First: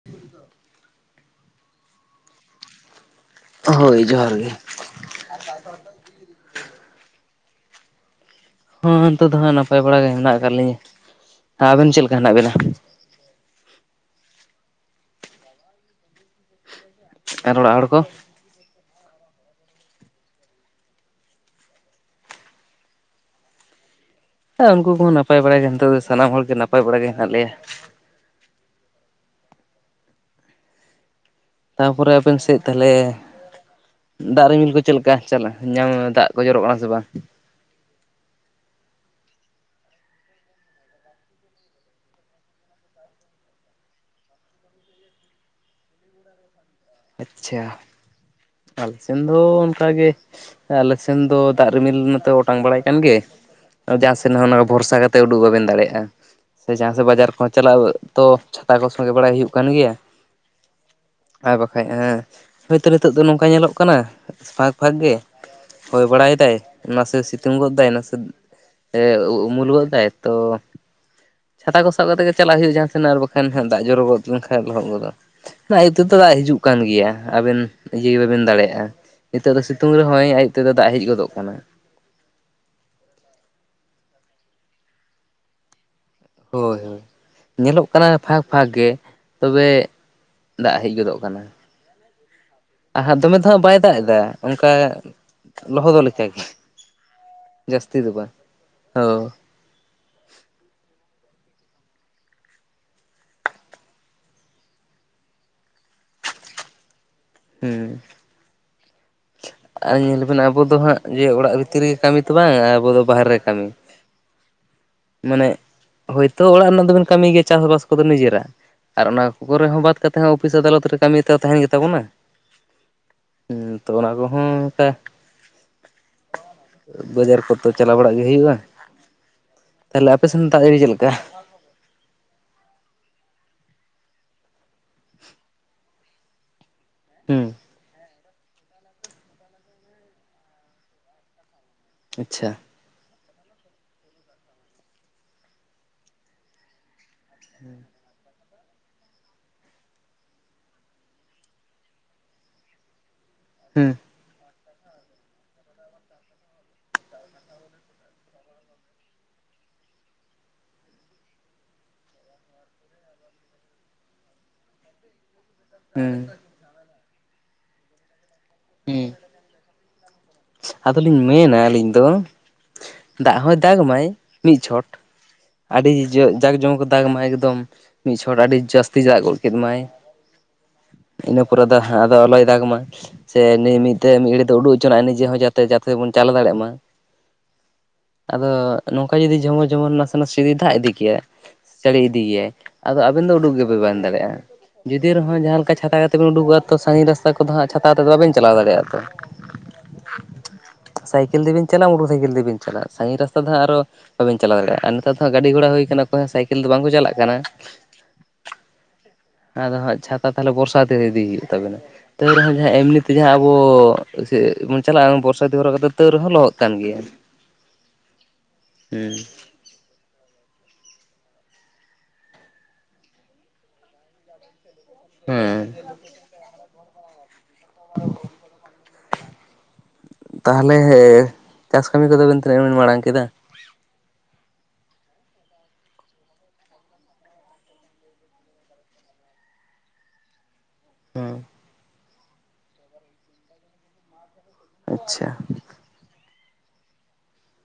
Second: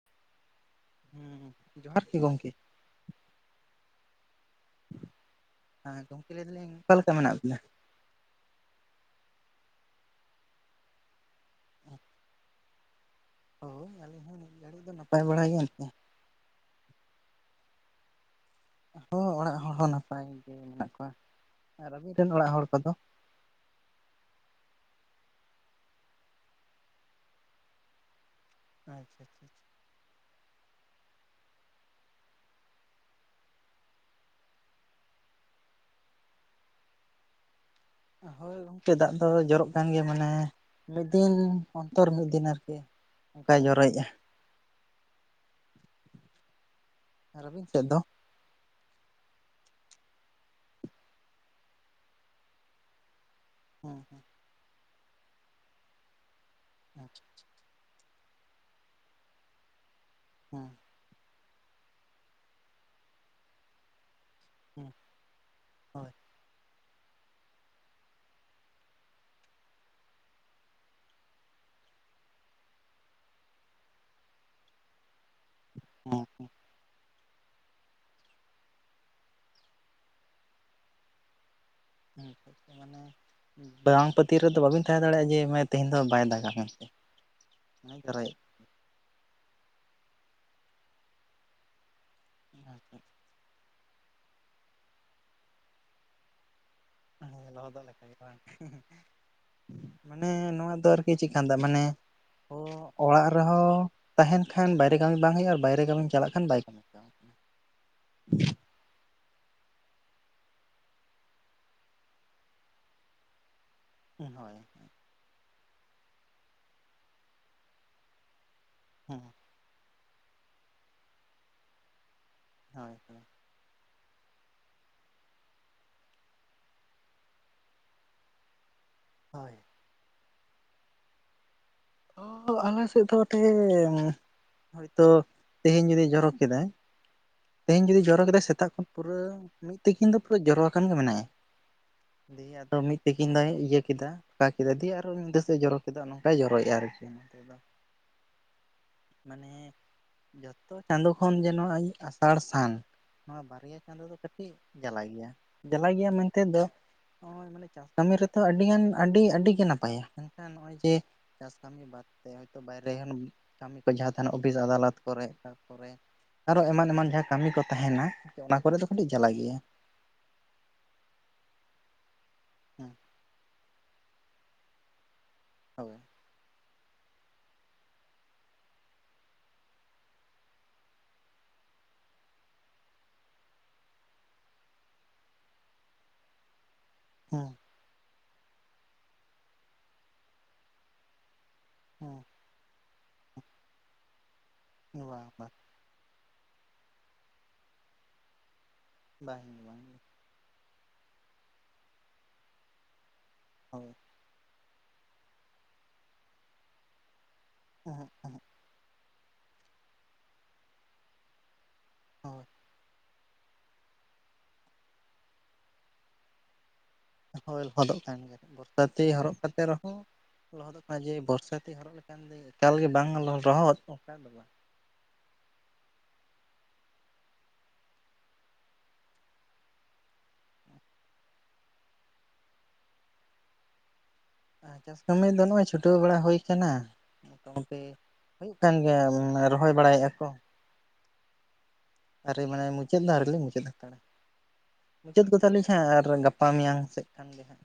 [inaudible] ᱦᱩᱸ ᱦᱩᱸ ᱡᱚᱦᱟᱨ ᱜᱮ ᱜᱚᱢᱠᱮ᱾ ᱦᱳᱭ ᱡᱚᱦᱟᱨ ᱜᱮ᱾ ᱦᱮᱸ ᱜᱚᱢᱠᱮ ᱞᱟᱹᱭ ᱫᱟᱞᱤᱧ ᱚᱠᱟᱞᱮᱠᱟ ᱢᱮᱱᱟᱜ ᱵᱤᱱᱟ? ᱦᱚᱸ ᱱᱤᱛᱚᱜ ᱫᱚ ᱦᱟᱸᱜ ᱱᱟᱯᱟᱭ ᱵᱟᱲᱟ ᱜᱮ ᱦᱮᱱᱟᱜ ᱟᱠᱟᱫ ᱞᱤᱧᱟᱹ᱾ ᱟᱵᱮᱱ ᱪᱮᱫ ᱞᱮᱠᱟ ᱦᱮᱱᱟᱜ ᱵᱮᱱᱟ? ᱦᱳᱭ ᱟᱹᱞᱤᱧ ᱦᱚᱸ ᱱᱤᱭᱟᱹ ᱜᱷᱟᱹᱲᱤᱡ ᱫᱚ ᱱᱟᱯᱟᱭ ᱵᱟᱲᱟ ᱮᱱᱛᱮ᱾ ᱟᱨ ᱚᱲᱟᱜ ᱦᱚᱲ ᱠᱚ? ᱦᱚᱸ ᱚᱲᱟᱜ ᱦᱚᱲ ᱦᱚᱸ ᱱᱟᱯᱟᱭ ᱜᱮ ᱢᱮᱱᱟᱜ ᱠᱚᱣᱟ ᱟᱨ ᱟᱹᱵᱤᱱ ᱨᱮᱱ ᱚᱲᱟᱜ ᱦᱚᱲ ᱠᱚᱫᱚ? ᱩᱱᱠᱩ ᱠᱚᱦᱚᱸ ᱱᱟᱯᱟᱭ ᱵᱟᱲᱟ ᱜᱮ ᱱᱤᱛᱚᱜ ᱫᱚ ᱥᱟᱱᱟᱢ ᱦᱚᱲ ᱜᱮ ᱱᱟᱯᱟᱭ ᱵᱟᱲᱟ ᱜᱮ ᱦᱮᱱᱟᱜ ᱞᱮᱭᱟ᱾ ᱟᱪᱪᱷᱟ ᱟᱪᱪᱷᱟ᱾ ᱛᱟᱯᱚᱨᱮ ᱟᱵᱮᱱ ᱥᱮᱫ ᱛᱟᱦᱞᱮᱼᱼ ᱫᱟᱜ ᱨᱤᱢᱤᱞ ᱠᱚ ᱪᱮᱫ ᱞᱮᱠᱟ ᱪᱟᱞᱟᱜ ᱫᱟᱜ ᱠᱚ ᱡᱚᱨᱚᱜ ᱠᱟᱱᱟ ᱥᱮ ᱵᱟᱝ ᱦᱳᱭ ᱜᱚᱝᱠᱮ ᱫᱟᱜ ᱫᱚ ᱡᱚᱨᱚᱜ ᱠᱟᱱ ᱜᱮᱭᱟ ᱢᱟᱱᱮ ᱢᱤᱫ ᱫᱤᱱ ᱚᱱᱛᱚᱨ ᱢᱤᱫ ᱫᱤᱱ ᱟᱨᱠᱤ ᱚᱱᱠᱟᱭ ᱡᱚᱨᱚᱭᱮᱜᱼᱟ ᱟᱨ ᱟᱪᱪᱷᱟ ᱟᱹᱵᱤᱱ ᱥᱮᱫ ᱫᱚ? ᱟᱞᱥᱮᱱ ᱫᱚ ᱚᱱᱠᱟᱜᱮ ᱟᱞᱮ ᱥᱮᱱ ᱫᱚ ᱫᱟᱜ ᱨᱤᱢᱤᱞ ᱢᱟᱛᱚ ᱚᱴᱟᱝ ᱵᱟᱲᱟᱭ ᱠᱟᱱ ᱜᱮ ᱦᱩᱸ ᱡᱟᱦᱟᱸ ᱦᱩᱸ ᱥᱮᱫ ᱦᱚᱸ ᱵᱷᱚᱨᱥᱟ ᱠᱟᱛᱮ ᱩᱰᱩᱠ ᱵᱟᱵᱮᱱ ᱫᱟᱲᱮᱭᱟᱜᱼᱟ ᱥᱮ ᱡᱟᱦᱟᱸ ᱥᱮᱫ ᱵᱟᱡᱟᱨ ᱠᱚᱦᱚᱸ ᱪᱟᱞᱟᱜ ᱚᱠᱛᱚ ᱪᱷᱟᱛᱟ ᱠᱚ ᱥᱚᱸᱜᱮ ᱵᱟᱲᱟᱭ ᱦᱩᱭᱩᱜ ᱠᱟᱱ ᱜᱮᱭᱟ ᱦᱮᱸ ᱟᱨ ᱵᱟᱠᱷᱟᱡ ᱦᱳᱭᱛᱚ ᱱᱤᱛᱳᱜ ᱫᱚ ᱱᱚᱝᱠᱟ ᱧᱮᱞᱚᱜ ᱠᱟᱱᱟ ᱯᱷᱟᱸᱠ ᱦᱩᱸ ᱯᱷᱟᱸᱠ ᱜᱮ ᱦᱳᱭ ᱵᱟᱲᱟᱭ ᱫᱟᱭ ᱱᱟᱥᱮ ᱥᱤᱛᱩᱝ ᱜᱚᱫ ᱫᱟᱭ ᱱᱟᱥᱮ ᱩᱢᱩᱞ ᱜᱚᱫᱟᱭ ᱛᱚ ᱪᱷᱟᱛᱟ ᱠᱚ ᱥᱟᱵ ᱠᱟᱛᱮ ᱜᱮ ᱪᱟᱞᱟᱜ ᱦᱩᱭᱩᱜᱼᱟ ᱡᱟᱦᱟᱸ ᱥᱮᱱ ᱟᱨ ᱵᱟᱠᱷᱟᱱ ᱦᱟᱸᱜ ᱫᱟᱜ ᱡᱚᱨᱚᱜᱚᱫ ᱞᱮᱱᱠᱷᱟᱱ ᱞᱚᱦᱚᱫ ᱜᱚᱫᱚᱜ ᱟᱭᱩᱵ ᱛᱮᱫᱚ ᱦᱮᱸ ᱫᱟᱜ ᱦᱤᱡᱩᱜ ᱠᱟᱱ ᱜᱮᱭᱟ ᱟᱵᱮᱱ ᱤᱭᱟᱹ ᱵᱟᱵᱮᱱ ᱫᱟᱲᱮᱭᱟᱜᱼᱟ᱾ ᱱᱤᱛᱚᱜ ᱫᱚ ᱥᱤᱛᱩᱝ ᱨᱮᱦᱚᱸᱭ ᱟᱭᱩᱵ ᱛᱮᱫᱚ ᱫᱟᱜ ᱦᱮᱡ ᱜᱚᱫᱚᱜ ᱠᱟᱱᱟ᱾ [unintelligible] ᱢᱟᱱᱮ ᱵᱟᱝ ᱯᱟᱹᱛᱤᱭᱟᱣ ᱨᱮᱫᱚ ᱵᱟᱹᱵᱤᱱ ᱛᱟᱦᱮᱸ ᱫᱟᱲᱮᱭᱟᱜᱼᱟ ᱡᱮ ᱛᱮᱦᱮᱧ ᱫᱚ ᱵᱟᱭ ᱫᱟᱜ ᱦᱳᱭ ᱦᱳᱭ ᱧᱮᱞᱚᱜ ᱠᱟᱱᱟ ᱯᱷᱟᱸᱠ ᱯᱷᱟᱸᱠ ᱜᱮ ᱛᱚᱵᱮ ᱫᱟᱜ ᱦᱮᱡ ᱜᱚᱫᱚᱜ ᱠᱟᱱᱟ ᱫᱚᱢᱮ ᱫᱚᱦᱟᱸᱜ ᱵᱟᱭ ᱫᱟᱜ ᱮᱫᱟ ᱚᱱᱠᱟ ᱞᱚᱦᱚᱫᱚᱜ ᱞᱮᱠᱟᱜᱮ ᱞᱚᱫᱚᱜ ᱡᱟᱹᱥᱛᱤ ᱞᱮᱠᱟ ᱫᱚ ᱜᱮ ᱵᱟᱝ ᱦᱳ ᱢᱟᱱᱮ ᱱᱚᱣᱟ ᱫᱚ ᱟᱨᱠᱤ ᱪᱮᱫᱠᱟᱱ ᱫᱟᱜ ᱢᱟᱱᱮ ᱚᱲᱟᱜ ᱨᱮᱦᱚᱸ ᱛᱟᱦᱮᱱ ᱠᱷᱟᱱ ᱵᱟᱭᱨᱮ ᱠᱟᱹᱢᱤ ᱵᱟᱝ ᱦᱩᱭᱩᱜᱼᱟ ᱟᱨ ᱵᱟᱭᱨᱮ ᱠᱟᱹᱢᱤᱢ ᱪᱟᱞᱟᱜ ᱠᱷᱟᱱ ᱵᱟᱭ ᱠᱟᱹᱢᱤᱜᱼᱟ ᱦᱩᱸ ᱟᱨ ᱧᱮᱞ ᱟᱵᱮᱱ ᱟᱵᱚ ᱫᱚ ᱦᱟᱸᱜ ᱡᱮ ᱚᱲᱟᱜ ᱵᱷᱤᱛᱤᱨ ᱨᱮᱜᱮ ᱠᱟᱹᱢᱤ ᱛᱚ ᱵᱟᱝ ᱟᱵᱚ ᱫᱚ ᱵᱟᱦᱨᱮ ᱨᱮ ᱠᱟᱹᱢᱤ ᱦᱳᱭ ᱢᱟᱱᱮ ᱦᱚᱭᱛᱳ ᱚᱲᱟᱜ ᱨᱮᱱᱟᱜ ᱫᱚᱵᱮᱱ ᱠᱟᱹᱢᱤ ᱜᱮᱭᱟ ᱪᱟᱥᱵᱟᱥ ᱠᱚᱫᱚ ᱱᱤᱡᱮᱨᱟᱜ ᱟᱨ ᱚᱱᱟ ᱜᱷᱚᱨᱮ ᱦᱚᱸ ᱵᱟᱫ ᱠᱟᱛᱮᱫ ᱦᱚᱸ ᱚᱯᱷᱤᱥ ᱟᱫᱟᱞᱚᱛ ᱨᱮ ᱠᱟᱹᱢᱤ ᱛᱚ ᱛᱟᱦᱮᱱ ᱜᱮᱛᱟ ᱵᱚᱱᱟ ᱦᱳᱭ ᱦᱚᱸ ᱛᱚ ᱚᱱᱟ ᱠᱚᱦᱚᱸ ᱚᱱᱠᱟ ᱵᱟᱡᱟᱨ ᱠᱚᱛᱚ ᱪᱟᱞᱟᱣ ᱵᱟᱲᱟᱜ ᱜᱮ ᱦᱩᱭᱩᱜᱼᱟ ᱦᱳᱭ ᱛᱟᱦᱚᱞᱮ ᱟᱯᱮ ᱥᱮᱱ ᱫᱟᱜ ᱡᱟ. ᱲᱤ ᱪᱮᱫ ᱞᱮᱠᱟ ᱚᱻ ᱟᱞᱮ ᱥᱮᱫ ᱫᱚ ᱱᱚᱛᱮ ᱦᱚᱭᱛᱳ ᱛᱮᱦᱮᱧ ᱡᱩᱫᱤ ᱡᱚᱨᱚ ᱠᱮᱫᱟᱭ ᱦᱩᱸ ᱛᱮᱦᱤᱧ ᱡᱩᱫᱤ ᱡᱚᱨᱚ ᱠᱮᱫᱟ ᱥᱮᱛᱟᱜ ᱠᱷᱚᱱ ᱯᱩᱨᱟᱹ ᱢᱤᱫ ᱛᱤᱠᱤᱱ ᱫᱚ ᱯᱩᱨᱟᱹ ᱡᱚᱨᱚ ᱟᱠᱟᱱ ᱜᱮ ᱢᱮᱱᱟᱭᱟ᱾ ᱟᱪᱪᱷᱟ ᱱᱤ. ᱭᱟ ᱛᱚ ᱢᱤᱫ [unintelligible] ᱛᱠᱤᱱ ᱫᱚᱭ ᱤᱭᱟᱹ ᱠᱮᱫᱟ ᱠᱮᱫᱟ ᱫᱤᱭᱮ ᱟᱨᱚ ᱱᱤᱫᱟ. ᱥᱮ ᱡᱚᱨᱚ ᱠᱮᱫᱟ ᱱᱚᱝᱠᱟᱭ ᱡᱚᱨᱚᱭᱼᱟ ᱟᱨᱠᱤ᱾ ᱢᱟᱱᱮ ᱡᱚᱛᱚ ᱪᱟᱸᱫᱚ ᱠᱷᱚᱱ ᱡᱮᱱᱚ ᱟᱥᱟᱲ ᱥᱟᱱ ᱱᱚᱣᱟ ᱵᱟᱨᱭᱟ ᱦᱩᱸ ᱪᱟᱸᱫᱚ ᱫᱚ ᱠᱟᱹᱴᱤᱡ ᱡᱟᱞᱟ ᱜᱮᱭᱟ ᱡᱟᱞᱟ ᱜᱮᱭᱟ ᱢᱮᱱᱛᱮ ᱫᱚ ᱪᱟᱥ ᱠᱟᱹᱢᱤ ᱨᱮᱛᱚ ᱟᱹᱰᱤᱜᱟᱱ ᱟᱹᱰᱤ ᱟᱹᱰᱤᱜᱮ ᱱᱟᱯᱟᱭᱟ ᱢᱮᱱᱠᱷᱟᱱ ᱱᱚᱜᱼᱚᱭ ᱡᱮ ᱪᱟᱥ ᱠᱟᱹᱢᱤ ᱦᱚᱭᱛᱚ ᱵᱟᱭᱨᱮ ᱠᱟᱹᱢᱤ ᱠᱚ ᱡᱟᱦᱟᱸᱱᱟ ᱚᱯᱷᱤᱥ ᱟᱫᱟᱞᱚᱛ ᱠᱚᱨᱮ ᱠᱚᱨᱮ ᱦᱩᱸ ᱟᱨᱦᱚ ᱮᱢᱟᱱ ᱮᱢᱟᱱ ᱡᱟᱦᱟᱸ ᱠᱟᱹᱢᱤ ᱠᱚ ᱛᱟᱦᱮᱱᱟ ᱚᱱᱟ ᱠᱚᱨᱮ ᱫᱚ ᱦᱩᱸ ᱠᱟᱹᱴᱤᱡᱪ ᱡᱟᱞᱟ ᱜᱮᱭᱟ᱾ ᱟᱫᱚᱞᱤᱧ ᱢᱮᱱᱟ ᱟᱹᱞᱤᱧ ᱫᱚ ᱦᱮᱸ ᱫᱟᱜ ᱦᱚᱭ ᱫᱟᱜᱽ ᱢᱟᱭ ᱢᱤᱫ ᱪᱷᱚᱴ ᱟᱹᱰᱤ ᱦᱳᱭ ᱡᱟᱠ ᱡᱚᱢ ᱠᱟᱛᱮᱫᱚ ᱫᱟᱜᱽ ᱢᱟᱭ ᱮᱠᱫᱚᱢ ᱢᱤᱫ ᱡᱷᱚᱬ ᱟᱹᱰᱤ ᱡᱟᱹᱥᱛᱤ ᱡᱟᱜ ᱜᱚᱫ ᱠᱮᱫ ᱢᱟᱭ ᱤᱱᱟᱹ ᱯᱚᱨᱮ ᱫᱚ ᱟᱫᱚ ᱟᱞᱚᱭ ᱫᱟᱜᱽᱢᱟ ᱥᱮ ᱢᱤᱫ ᱜᱷᱟᱹᱲᱤᱡ ᱫᱚ ᱩᱰᱩᱠ ᱦᱚᱪᱚ ᱟᱱᱤᱪ ᱡᱮ ᱡᱟᱛᱮ ᱡᱟᱛᱮ ᱵᱚᱱ ᱪᱟᱞᱟᱣ ᱫᱟᱲᱮᱭᱟᱜ ᱢᱟ ᱦᱮᱸ ᱟᱫᱚ ᱱᱚᱝᱠᱟ ᱡᱩᱫᱤ ᱡᱮᱢᱚᱱ ᱡᱢᱚᱱ ᱱᱟᱥᱮ ᱱᱟᱥᱮ ᱫᱟᱜ ᱤᱫᱤ ᱠᱮᱭᱟ ᱡᱟᱹᱲᱤ ᱤᱫᱤ ᱦᱮᱸ ᱜᱮᱭᱟᱭ ᱟᱫᱚ ᱟᱵᱮᱱ ᱫᱚ ᱩᱰᱩᱠ ᱜᱮ ᱵᱟᱵᱮᱱ ᱫᱟᱲᱮᱭᱟᱜᱼᱟ ᱡᱩᱫᱤ ᱵᱟᱝ ᱨᱮᱦᱚᱸ ᱵᱟᱝ ᱡᱟᱦᱟᱸ ᱞᱮᱠᱟ ᱪᱷᱟᱛᱟ ᱠᱟᱛᱮᱵᱤᱱ ᱩᱰᱩᱠᱚᱜᱼᱟ ᱛᱚ ᱥᱟᱺᱜᱤᱧ ᱨᱟᱥᱛᱟ ᱠᱚᱫᱚ ᱦᱟᱸ ᱪᱷᱟᱛᱟ ᱠᱟᱛᱮᱫ ᱵᱟᱵᱮᱱ ᱪᱟᱞᱟᱣ ᱫᱟᱲᱮᱭᱟᱜ ᱛᱚ ᱵᱟᱝ ᱵᱟᱝ ᱥᱟᱭᱠᱮᱞ ᱛᱮᱵᱮᱱ ᱪᱟᱞᱟᱜ ᱢᱚᱴᱚᱨ ᱥᱟᱭᱠᱮᱞ ᱛᱮᱵᱮᱱ ᱪᱟᱞᱟᱜᱼᱟ ᱥᱟᱺᱜᱤᱧ ᱨᱟᱥᱛᱟ ᱫᱚ ᱦᱟᱸᱜ ᱟᱨᱦᱚᱸ ᱦᱳᱭ ᱵᱟᱵᱮᱱ ᱪᱟᱞᱟᱣ ᱫᱟᱲᱮᱭᱟᱜᱼᱟ ᱱᱮᱛᱟᱨ ᱫᱚ ᱦᱚᱸ ᱱᱷᱟᱜ ᱜᱟᱹᱰᱤ ᱜᱷᱚᱲᱟ ᱦᱩᱭ ᱟᱠᱟᱱᱟ ᱚᱠᱚᱭ ᱦᱚᱸ ᱥᱟᱭᱠᱮᱞ ᱫᱚ ᱵᱟᱝᱠᱚ ᱪᱟᱞᱟᱜ ᱠᱟᱱᱟ ᱦᱮᱸ [unintelligible] ᱟᱫᱚ ᱦᱟᱸᱜ ᱪᱷᱟᱛᱟ ᱛᱟᱦᱚᱞᱮ ᱵᱚᱨᱥᱟᱛᱤ ᱤᱫᱤ ᱦᱩᱭᱩᱜ ᱛᱟᱵᱮᱱᱟ ᱛᱚ ᱦᱳᱭ ᱨᱮᱦᱚᱸ ᱡᱟᱦᱟᱸ ᱮᱢᱱᱤ ᱛᱮ ᱡᱟᱦᱟᱸ ᱟᱵᱚ ᱵᱚᱱ ᱪᱟᱞᱟᱜᱼᱟ ᱵᱚᱨᱥᱟᱛᱤ ᱦᱚᱨᱚᱜ ᱠᱟᱛᱮ ᱛᱟᱹᱣ ᱨᱮᱦᱚᱸ ᱞᱚᱦᱚᱫ ᱠᱟᱱ ᱜᱮᱭᱟ ᱦᱳᱭ ᱞᱚᱦᱚᱫᱚᱜ ᱠᱟᱱ ᱜᱮᱭᱟ ᱵᱚᱨᱥᱟᱛᱤ ᱦᱩᱸ ᱦᱚᱨᱚᱜ ᱠᱟᱛᱮᱫ ᱨᱮᱦᱚᱸ ᱞᱚᱦᱚᱫᱚᱜ ᱠᱟᱱᱟ ᱡᱮ ᱵᱚᱨᱥᱟᱛᱤ ᱦᱚᱨᱚᱜ ᱞᱮᱠᱷᱟᱱ ᱫᱚ ᱮᱠᱟᱞᱜᱮ ᱵᱟᱝ ᱞᱚᱦᱚᱫ ᱨᱮᱦᱚᱸ ᱚᱱᱠᱟ ᱫᱚ ᱵᱟᱝ ᱦᱮᱸ ᱛᱟᱦᱚᱞᱮ ᱪᱟᱥ ᱠᱟᱹᱢᱤ ᱠᱚᱫᱚ ᱵᱮᱱ ᱛᱤᱱᱟᱹᱜ ᱵᱮᱱ ᱢᱟᱲᱟᱝ ᱠᱮᱫᱟ ᱪᱟᱥ ᱠᱟᱹᱢᱤ ᱫᱚ ᱱᱚᱜᱼᱚᱭ ᱪᱷᱩᱴᱟᱹᱣ ᱵᱟᱲᱟ ᱦᱩᱭ ᱟᱠᱟᱱᱟ ᱢᱚᱴᱟᱢᱩᱴᱤ ᱦᱩᱭᱩᱜ ᱠᱟᱱ ᱜᱮᱭᱟ ᱨᱚᱦᱚᱭ ᱵᱟᱲᱟᱭᱮᱫᱼᱟ ᱠᱚ [unintelligible] ᱟᱹᱣᱨᱤ ᱢᱟᱱᱮ ᱢᱩᱪᱟᱹᱫ ᱫᱚ ᱟᱹᱣᱨᱤ ᱞᱤᱧ ᱢᱩᱪᱟᱹᱫ ᱦᱟᱛᱟᱱᱛᱟᱲᱟ ᱢᱩᱪᱟᱹᱫ ᱟᱪᱪᱷᱟ ᱜᱚᱫᱟᱞᱤᱧ ᱦᱟᱸᱜ ᱟᱨ ᱜᱟᱯᱟ ᱜᱟᱯᱟ ᱢᱮᱭᱟᱝ ᱥᱮᱫ ᱠᱷᱟᱱ ᱜᱮ ᱱᱷᱟᱜ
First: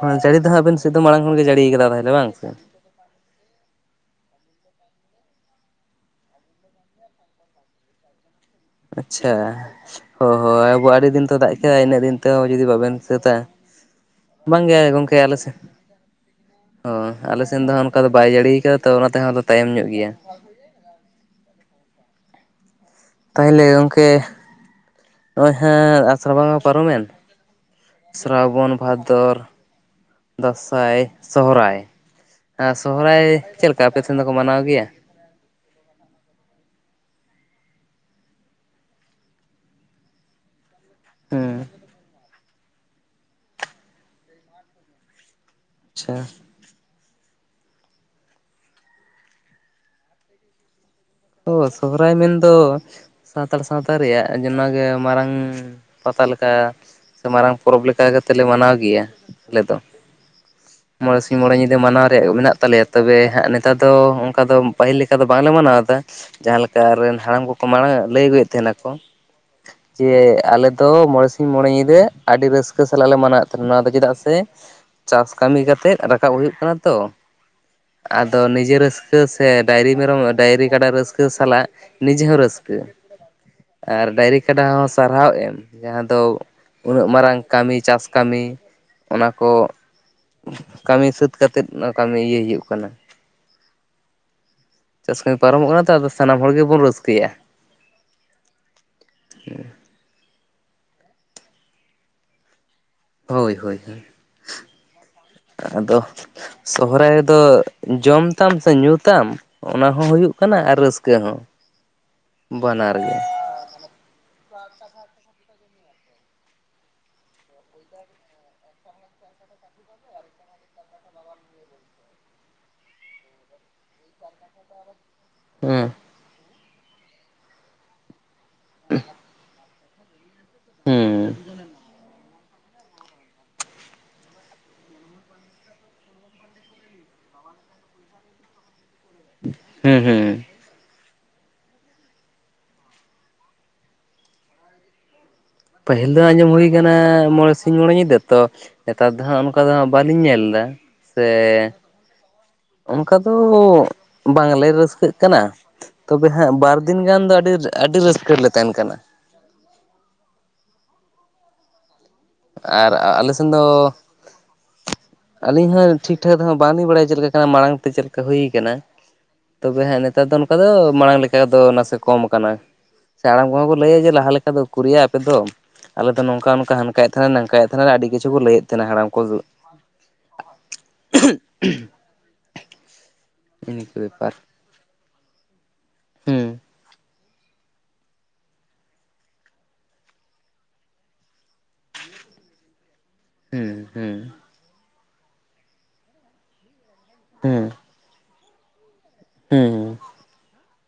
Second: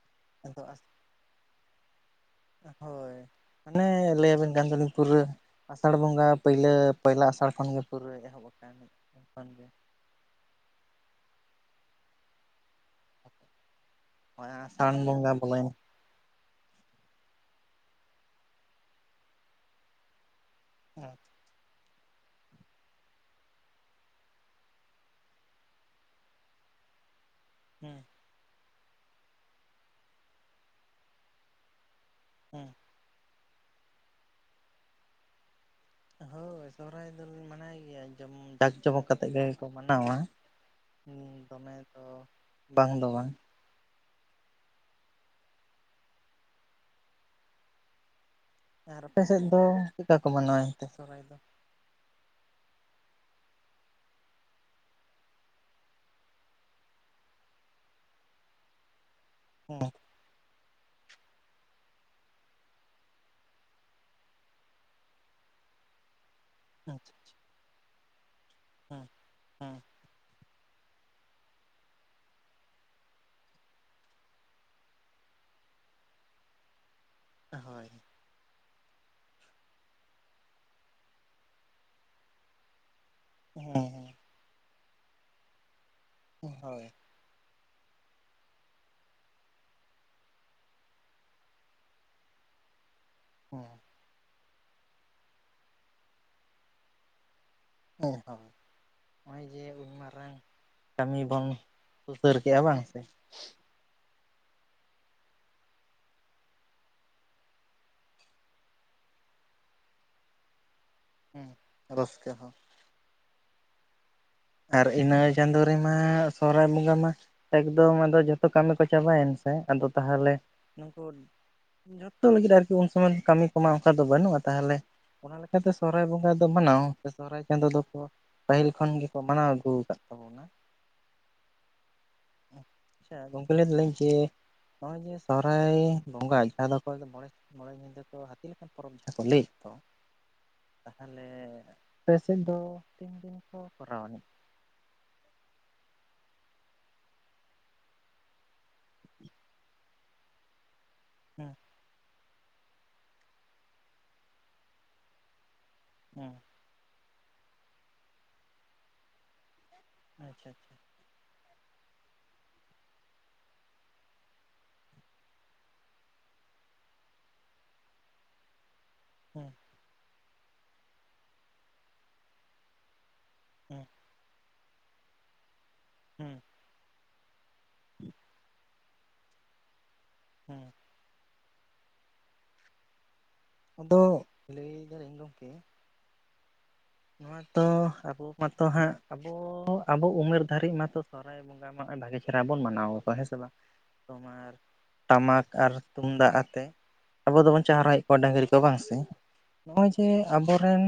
ᱦᱳᱭ ᱡᱟᱹᱲᱤ ᱫᱚ ᱦᱟᱸᱜ ᱟᱹᱵᱤᱱ ᱥᱮᱫ ᱫᱚ ᱢᱟᱲᱟᱝ ᱠᱷᱚᱱᱜᱮ ᱡᱟᱹᱲᱤᱭᱟᱠᱟᱫᱟ ᱛᱟᱦᱚᱞᱮ ᱵᱟᱝ ᱥᱮ ᱦᱳᱭ ᱢᱟᱱᱮ ᱞᱟᱹᱭᱟᱹᱵᱤᱱ ᱠᱟᱱ ᱫᱚᱞᱤᱧ ᱯᱩᱨᱟᱹ ᱟᱥᱟᱲ ᱵᱚᱸᱜᱟ ᱯᱟᱹᱭᱞᱟᱹ ᱯᱚᱭᱞᱟ ᱟᱥᱟᱲ ᱠᱷᱚᱱᱜᱮ ᱯᱩᱨᱟᱹ ᱮᱦᱚᱵ ᱟᱠᱟᱱᱟ ᱟᱪᱪᱷᱟ ᱦᱳᱭ ᱟᱵᱚ ᱟᱹᱰᱤ ᱫᱤᱱ ᱛᱚ ᱫᱟᱜ ᱠᱮᱫᱟ ᱤᱱᱟᱹᱜ ᱫᱤᱱ ᱛᱮᱦᱚᱸ ᱡᱩᱫᱤ ᱵᱟᱵᱮᱱ ᱥᱟᱹᱛᱟ ᱱᱚᱜᱼᱚᱭ ᱵᱟᱝ ᱜᱮ ᱟᱥᱟᱲ ᱜᱚᱝᱠᱮ ᱵᱚᱸᱜᱟ ᱟᱞᱮ ᱥᱮᱫ ᱵᱚᱞᱚᱭᱮᱱ ᱦᱚᱭ ᱟᱞᱮ ᱥᱮᱱ ᱫᱚ ᱦᱟᱸᱜ ᱚᱱᱠᱟ ᱫᱚ ᱵᱟᱭ ᱡᱟᱹᱲᱤᱭᱟᱠᱟᱫᱟ ᱛᱚ ᱚᱱᱟ ᱛᱮᱦᱚᱸ ᱫᱚ ᱛᱟᱭᱚᱢ ᱧᱚᱜ ᱜᱮᱭᱟ [inaudible] ᱦᱮᱸ ᱛᱟᱦᱚᱞᱮ ᱜᱚᱢᱠᱮ ᱱᱚᱜᱼᱚᱭ ᱦᱟᱸᱜ ᱟᱥᱟᱲ ᱵᱚᱸᱜᱟ ᱯᱟᱨᱚᱢᱮᱱ ᱦᱩᱸ ᱥᱨᱟᱵᱚᱱ ᱵᱷᱟᱫᱚᱨ ᱫᱟᱸᱥᱟᱭ ᱥᱚᱦᱨᱟᱭ ᱦᱩᱸ ᱥᱚᱦᱚᱨᱟᱭ ᱪᱮᱫ ᱞᱮᱠᱟ ᱟᱯᱮ ᱥᱮᱱ ᱫᱚᱠᱚ ᱢᱟᱱᱟᱣ ᱜᱮᱭᱟ ᱦᱚᱭ ᱥᱚᱦᱨᱟᱭ [unintelligible] ᱢᱟᱱᱟᱣ ᱜᱮᱭᱟ ᱡᱚᱢ ᱡᱟᱠ ᱡᱚᱢᱚᱠ ᱠᱟᱛᱮᱫ ᱜᱮᱠᱚ ᱢᱟᱱᱟᱣᱟ ᱦᱩᱸ ᱦᱮᱸ ᱫᱚᱢᱮ ᱫᱚ ᱵᱟᱝ ᱫᱚ ᱵᱟᱝ ᱟᱪᱪᱷᱟ ᱟᱨ ᱟᱯᱮ ᱥᱮᱫ ᱫᱚ ᱪᱮᱫᱼᱠᱟ ᱠᱚ ᱢᱟᱱᱟᱣᱟ ᱮᱱᱛᱮ ᱥᱚᱨᱦᱟᱭ ᱫᱚ ᱚᱻ ᱥᱚᱦᱨᱟᱭ ᱢᱮᱱᱫᱚ ᱥᱟᱱᱛᱟᱲ ᱥᱟᱶᱛᱟ ᱨᱮᱭᱟᱜ ᱚᱱᱟ ᱜᱮ ᱢᱟᱨᱟᱝᱼᱼ ᱯᱟᱛᱟ ᱞᱮᱠᱟ ᱥᱮ ᱢᱟᱨᱟᱝ ᱯᱚᱨᱚᱵᱽ ᱞᱮᱠᱟ ᱠᱟᱛᱮ ᱞᱮ ᱢᱟᱱᱟᱣ ᱜᱮᱭᱟ ᱟᱞᱮ ᱫᱚ ᱦᱮᱸ ᱢᱚᱬᱮ ᱥᱤᱧ ᱢᱚᱬᱮ ᱧᱤᱫᱟᱹ ᱢᱟᱱᱟᱣ ᱨᱮᱭᱟᱜ ᱢᱮᱱᱟᱜ ᱛᱟᱞᱮᱭᱟ ᱛᱚᱵᱮ ᱦᱟᱸᱜ ᱱᱮᱛᱟᱨ ᱫᱚ ᱚᱱᱠᱟ ᱫᱚ ᱯᱟᱹᱦᱤᱞ ᱞᱮᱠᱟ ᱫᱚ ᱵᱟᱝᱞᱮ ᱢᱟᱱᱟᱣ ᱮᱫᱟ ᱡᱟᱦᱟᱸ ᱞᱮᱠᱟ ᱟᱪᱪᱷᱟ ᱨᱮᱱ ᱦᱟᱲᱟᱢ ᱠᱚᱠᱚ ᱢᱟᱲᱟᱝ ᱞᱟᱹᱭ ᱟᱹᱜᱩᱭᱮᱫ ᱛᱟᱦᱮᱱᱟᱠᱚ ᱦᱮᱸ ᱦᱮᱸ ᱡᱮ ᱟᱞᱮ ᱫᱚ ᱢᱚᱬᱮ ᱥᱤᱧ ᱢᱚᱬᱮ ᱧᱤᱫᱟᱹ ᱟᱹᱰᱤ ᱨᱟᱹᱥᱠᱟᱹ ᱥᱟᱞᱟᱜ ᱞᱮ ᱢᱟᱱᱟᱣᱮᱫ ᱛᱟᱦᱮᱱᱟ ᱱᱚᱣᱟ ᱫᱚ ᱪᱮᱫᱟᱜ ᱥᱮ ᱪᱟᱥ ᱠᱟᱹᱢᱤ ᱠᱟᱛᱮᱜ ᱨᱟᱠᱟᱵ ᱦᱩᱭᱩᱜ ᱠᱟᱱᱟ ᱛᱚ ᱦᱳᱭ ᱟᱫᱚ ᱱᱤᱡᱮ ᱨᱟᱹᱥᱠᱟᱹ ᱥᱮ ᱰᱟᱭᱨᱤ ᱢᱮᱨᱚᱢ ᱰᱟᱭᱨᱤ ᱠᱟᱰᱟ ᱨᱟᱹᱥᱠᱟᱹ ᱨᱟᱹᱥᱠᱟᱹ ᱥᱟᱞᱟᱜ ᱱᱤᱡᱮ ᱦᱚᱸ ᱨᱟᱹᱥᱠᱟᱹ ᱦᱮᱸ ᱟᱨ ᱦᱳᱭ ᱰᱟᱭᱨᱤ ᱠᱟᱰᱟ ᱦᱚᱸ ᱥᱟᱨᱦᱟᱣ ᱮᱢ ᱡᱟᱦᱟᱸ ᱫᱚ ᱦᱮᱸ ᱦᱳᱭ ᱩᱱᱟᱹᱜ ᱢᱟᱨᱟᱝ ᱠᱟᱹᱢᱤ ᱪᱟᱥ ᱠᱟᱹᱢᱤ ᱚᱱᱟ ᱠᱚ ᱠᱟᱹᱢᱤ ᱥᱟᱹᱛ ᱠᱟᱛᱮᱫ ᱱᱚᱣᱟ ᱠᱟᱹᱢᱤ ᱤᱭᱟᱹᱭ ᱦᱩᱭᱩᱜ ᱠᱟᱱᱟ ᱦᱮᱸ ᱪᱟᱥ ᱠᱟᱹᱢᱤ ᱯᱟᱨᱚᱢᱚᱜ ᱠᱟᱱᱟ ᱛᱚ ᱟᱫᱚ ᱥᱟᱱᱟᱢ ᱦᱚᱲ ᱜᱮᱵᱚᱱ ᱨᱟᱹᱥᱠᱟᱹᱭᱟ ᱦᱮᱸ ᱦᱚᱭ ᱱᱚᱜᱼᱚᱭ ᱡᱮ ᱩᱱ ᱢᱟᱨᱟᱝ ᱠᱟᱹᱢᱤ ᱵᱚᱱ ᱥᱩᱥᱟᱹᱨ ᱠᱮᱜᱼᱟ ᱵᱟᱝ ᱥᱮ ᱦᱳᱭ ᱦᱳᱭ ᱦᱚᱭ ᱟᱫᱚ ᱥᱚᱦᱨᱟᱭ ᱨᱮᱫᱚ ᱡᱚᱢ ᱛᱟᱢ ᱥᱮ ᱧᱩᱼᱛᱟᱢ ᱚᱱᱟ ᱦᱚᱸ ᱦᱩᱭᱩᱜ ᱠᱟᱱᱟ ᱟᱨ ᱨᱟᱹᱥᱠᱟᱹ ᱠᱟᱹ ᱦᱚᱸ ᱦᱮᱸ ᱨᱟᱹᱥᱠᱟᱹ ᱦᱚᱸ ᱵᱟᱱᱟᱨ ᱜᱮ ᱟᱨ ᱤᱱᱟᱹ ᱪᱟᱸᱫᱚ ᱨᱮᱢᱟ ᱥᱚᱦᱚᱨᱟᱭ ᱵᱚᱸᱜᱟ ᱢᱟ ᱮᱠᱫᱚᱢ ᱟᱫᱚ ᱡᱚᱛᱚ ᱠᱟᱹᱢᱤ ᱠᱚ ᱪᱟᱵᱟᱭᱮᱱ ᱥᱮ ᱟᱫᱚ ᱛᱟᱦᱞᱮ ᱱᱩᱠᱩ ᱡᱚᱛᱚ ᱞᱟᱹᱜᱤᱫ ᱟᱨᱠᱤ ᱩᱱ ᱥᱚᱢᱚᱭ ᱠᱟᱹᱢᱤ ᱠᱚᱢᱟ ᱚᱱᱠᱟ ᱫᱚ ᱵᱟᱹᱱᱩᱜᱼᱟ ᱛᱟᱦᱞᱮ ᱚᱱᱟ ᱞᱮᱠᱟᱛᱮ ᱦᱮᱸ ᱥᱚᱦᱚᱨᱟᱭ ᱵᱚᱸᱜᱟ ᱫᱚ ᱢᱟᱱᱟᱣ ᱥᱮ ᱥᱚᱦᱚᱨᱟᱭ ᱪᱟᱸᱫᱚ ᱫᱚᱠᱚ ᱯᱟᱹᱦᱤᱞ ᱠᱷᱚᱱ ᱜᱮᱠᱚ ᱢᱟᱱᱟᱣ ᱟᱹᱜᱩ ᱟᱠᱟᱫ ᱟᱠᱚ ᱦᱩᱸ ᱟᱪᱪᱷᱟ ᱜᱚᱝᱠᱮ ᱞᱟᱹᱭ ᱫᱟᱞᱤᱧ ᱠᱤ ᱱᱚᱜᱼᱚᱭ ᱡᱮ ᱥᱚᱦᱨᱟᱭ ᱵᱚᱸᱜᱟ ᱡᱟᱦᱟᱸ ᱫᱚ ᱚᱠᱚᱭ ᱫᱚ ᱢᱚᱬᱮ ᱥᱤᱧ ᱢᱚᱬᱮ ᱧᱤᱫᱟᱹ ᱠᱚ ᱦᱟᱹᱛᱤ ᱞᱮᱠᱟᱱ ᱯᱚᱨᱚᱵᱽ ᱡᱟᱦᱟᱸ ᱠᱚ ᱞᱟᱹᱭ ᱮᱫ ᱫᱚ ᱦᱩᱸ ᱦᱩᱸ ᱛᱟᱦᱞᱮ ᱟᱯᱮ ᱥᱮᱫ ᱫᱚ ᱛᱤᱱ ᱫᱤᱱ ᱠᱚ ᱠᱚᱨᱟᱣ ᱟᱹᱱᱤᱡ ᱯᱟᱹᱦᱤᱞ ᱫᱚ ᱟᱸᱡᱚᱢ ᱦᱩᱭ ᱠᱟᱱᱟ ᱢᱚᱬᱮ ᱥᱤᱧ ᱢᱚᱬᱮ ᱧᱤᱫᱟᱹ ᱛᱚ ᱱᱮᱛᱟᱨ ᱫᱚ ᱦᱟᱸᱜ ᱚᱱᱠᱟ ᱫᱚ ᱵᱟᱹᱞᱤᱧ ᱧᱮᱞ ᱮᱫᱟ ᱥᱮ ᱦᱮᱸ ᱚᱱᱠᱟ ᱫᱚ ᱵᱟᱝᱞᱮ ᱨᱟᱹᱥᱠᱟᱹᱜ ᱠᱟᱱᱟ ᱛᱚᱵᱮ ᱦᱮᱸ ᱦᱟᱸᱜ ᱵᱟᱨ ᱫᱤᱱ ᱜᱟᱱ ᱫᱚ ᱟᱹᱰᱤ ᱟᱹᱰᱤ ᱨᱟᱹᱥᱠᱟᱹ ᱨᱮᱞᱮ ᱛᱟᱦᱮᱱ ᱠᱟᱱᱟ᱾ ᱟᱪᱪᱷᱟ ᱟᱨ ᱟᱞᱮ ᱥᱮᱱ ᱫᱚ ᱟᱹᱞᱤᱧ ᱦᱚᱸ ᱴᱷᱤᱠ ᱴᱷᱟᱠ ᱫᱚ ᱦᱟᱸᱜ ᱵᱟᱝᱞᱤᱧ ᱵᱟᱲᱟᱭᱟ ᱪᱮᱫ ᱞᱮᱠᱟ ᱠᱟᱱᱟ ᱢᱟᱲᱟᱝ ᱛᱮ ᱪᱮᱫ ᱞᱮᱠᱟ ᱦᱩᱭ ᱠᱟᱱᱟ᱾ ᱦᱩᱸ ᱛᱚᱵᱮ ᱦᱮᱸ ᱱᱮᱛᱟᱨ ᱫᱚ ᱱᱚᱝᱠᱟ ᱫᱚ ᱢᱟᱲᱟᱝ ᱞᱮᱠᱟ ᱫᱚ ᱱᱟᱥᱮ ᱠᱚᱢ ᱠᱟᱱᱟ᱾ ᱥᱮ ᱦᱟᱲᱟᱢ ᱠᱚᱦᱚᱸ ᱠᱚ ᱦᱮᱸ ᱞᱟᱹᱭᱟ ᱡᱮ ᱞᱟᱦᱟ ᱞᱮᱠᱟ ᱫᱚ ᱩᱠᱩᱨᱭᱟ ᱟᱯᱮ ᱫᱚ ᱟᱞᱮᱫᱚ ᱦᱮᱸ ᱱᱚᱝᱠᱟ ᱱᱚᱝᱠᱟ ᱦᱟᱱᱠᱟᱭᱮᱫ ᱛᱟᱦᱮᱸ ᱱᱟᱝᱟᱭ ᱛᱟᱦᱮᱱᱟ ᱟᱹᱰᱤ ᱠᱤᱪᱷᱩ ᱠᱚ ᱞᱟᱹᱭᱮᱫ ᱛᱟᱦᱮᱱᱟ ᱦᱟᱲᱟᱢ ᱠᱚ ᱦᱩᱸ [unintelligible] ᱤᱱᱟᱹ ᱠᱚ ᱟᱫᱚ ᱵᱮᱯᱟᱨ ᱞᱟᱹᱭ ᱫᱟᱞᱤᱧ ᱜᱚᱝᱠᱮ ᱦᱩᱸ ᱱᱚᱣᱟᱛᱚ ᱟᱵᱚ ᱢᱟᱛᱚ ᱦᱟᱸᱜ ᱟᱵᱚ ᱟᱵᱚ ᱩᱢᱮᱨ ᱫᱷᱟᱹᱨᱤᱡᱽ ᱢᱟᱛᱚ ᱥᱚᱨᱦᱟᱭ ᱵᱚᱸᱜᱟ ᱢᱟ ᱵᱷᱟᱜᱮ ᱪᱮᱦᱨᱟ ᱵᱚᱱ ᱢᱟᱱᱟᱣ ᱟᱠᱚᱣᱟ ᱦᱮᱸ ᱥᱮ ᱵᱟᱝ ᱦᱩᱸ ᱦᱩᱸ ᱛᱳᱢᱟᱨ ᱴᱟᱢᱟᱠ ᱟᱨ ᱛᱩᱢᱫᱟᱜ ᱟᱛᱮ ᱟᱵᱚ ᱫᱚᱵᱚᱱ ᱦᱩᱸ ᱪᱟᱨᱦᱟᱣᱮᱫ ᱠᱚᱣᱟ ᱰᱟᱹᱝᱨᱤ ᱠᱚ ᱵᱟᱝ ᱥᱮ ᱱᱚᱜ-ᱚᱭ ᱡᱮ ᱦᱩᱸ ᱡᱮ ᱟᱵᱚᱨᱮᱱ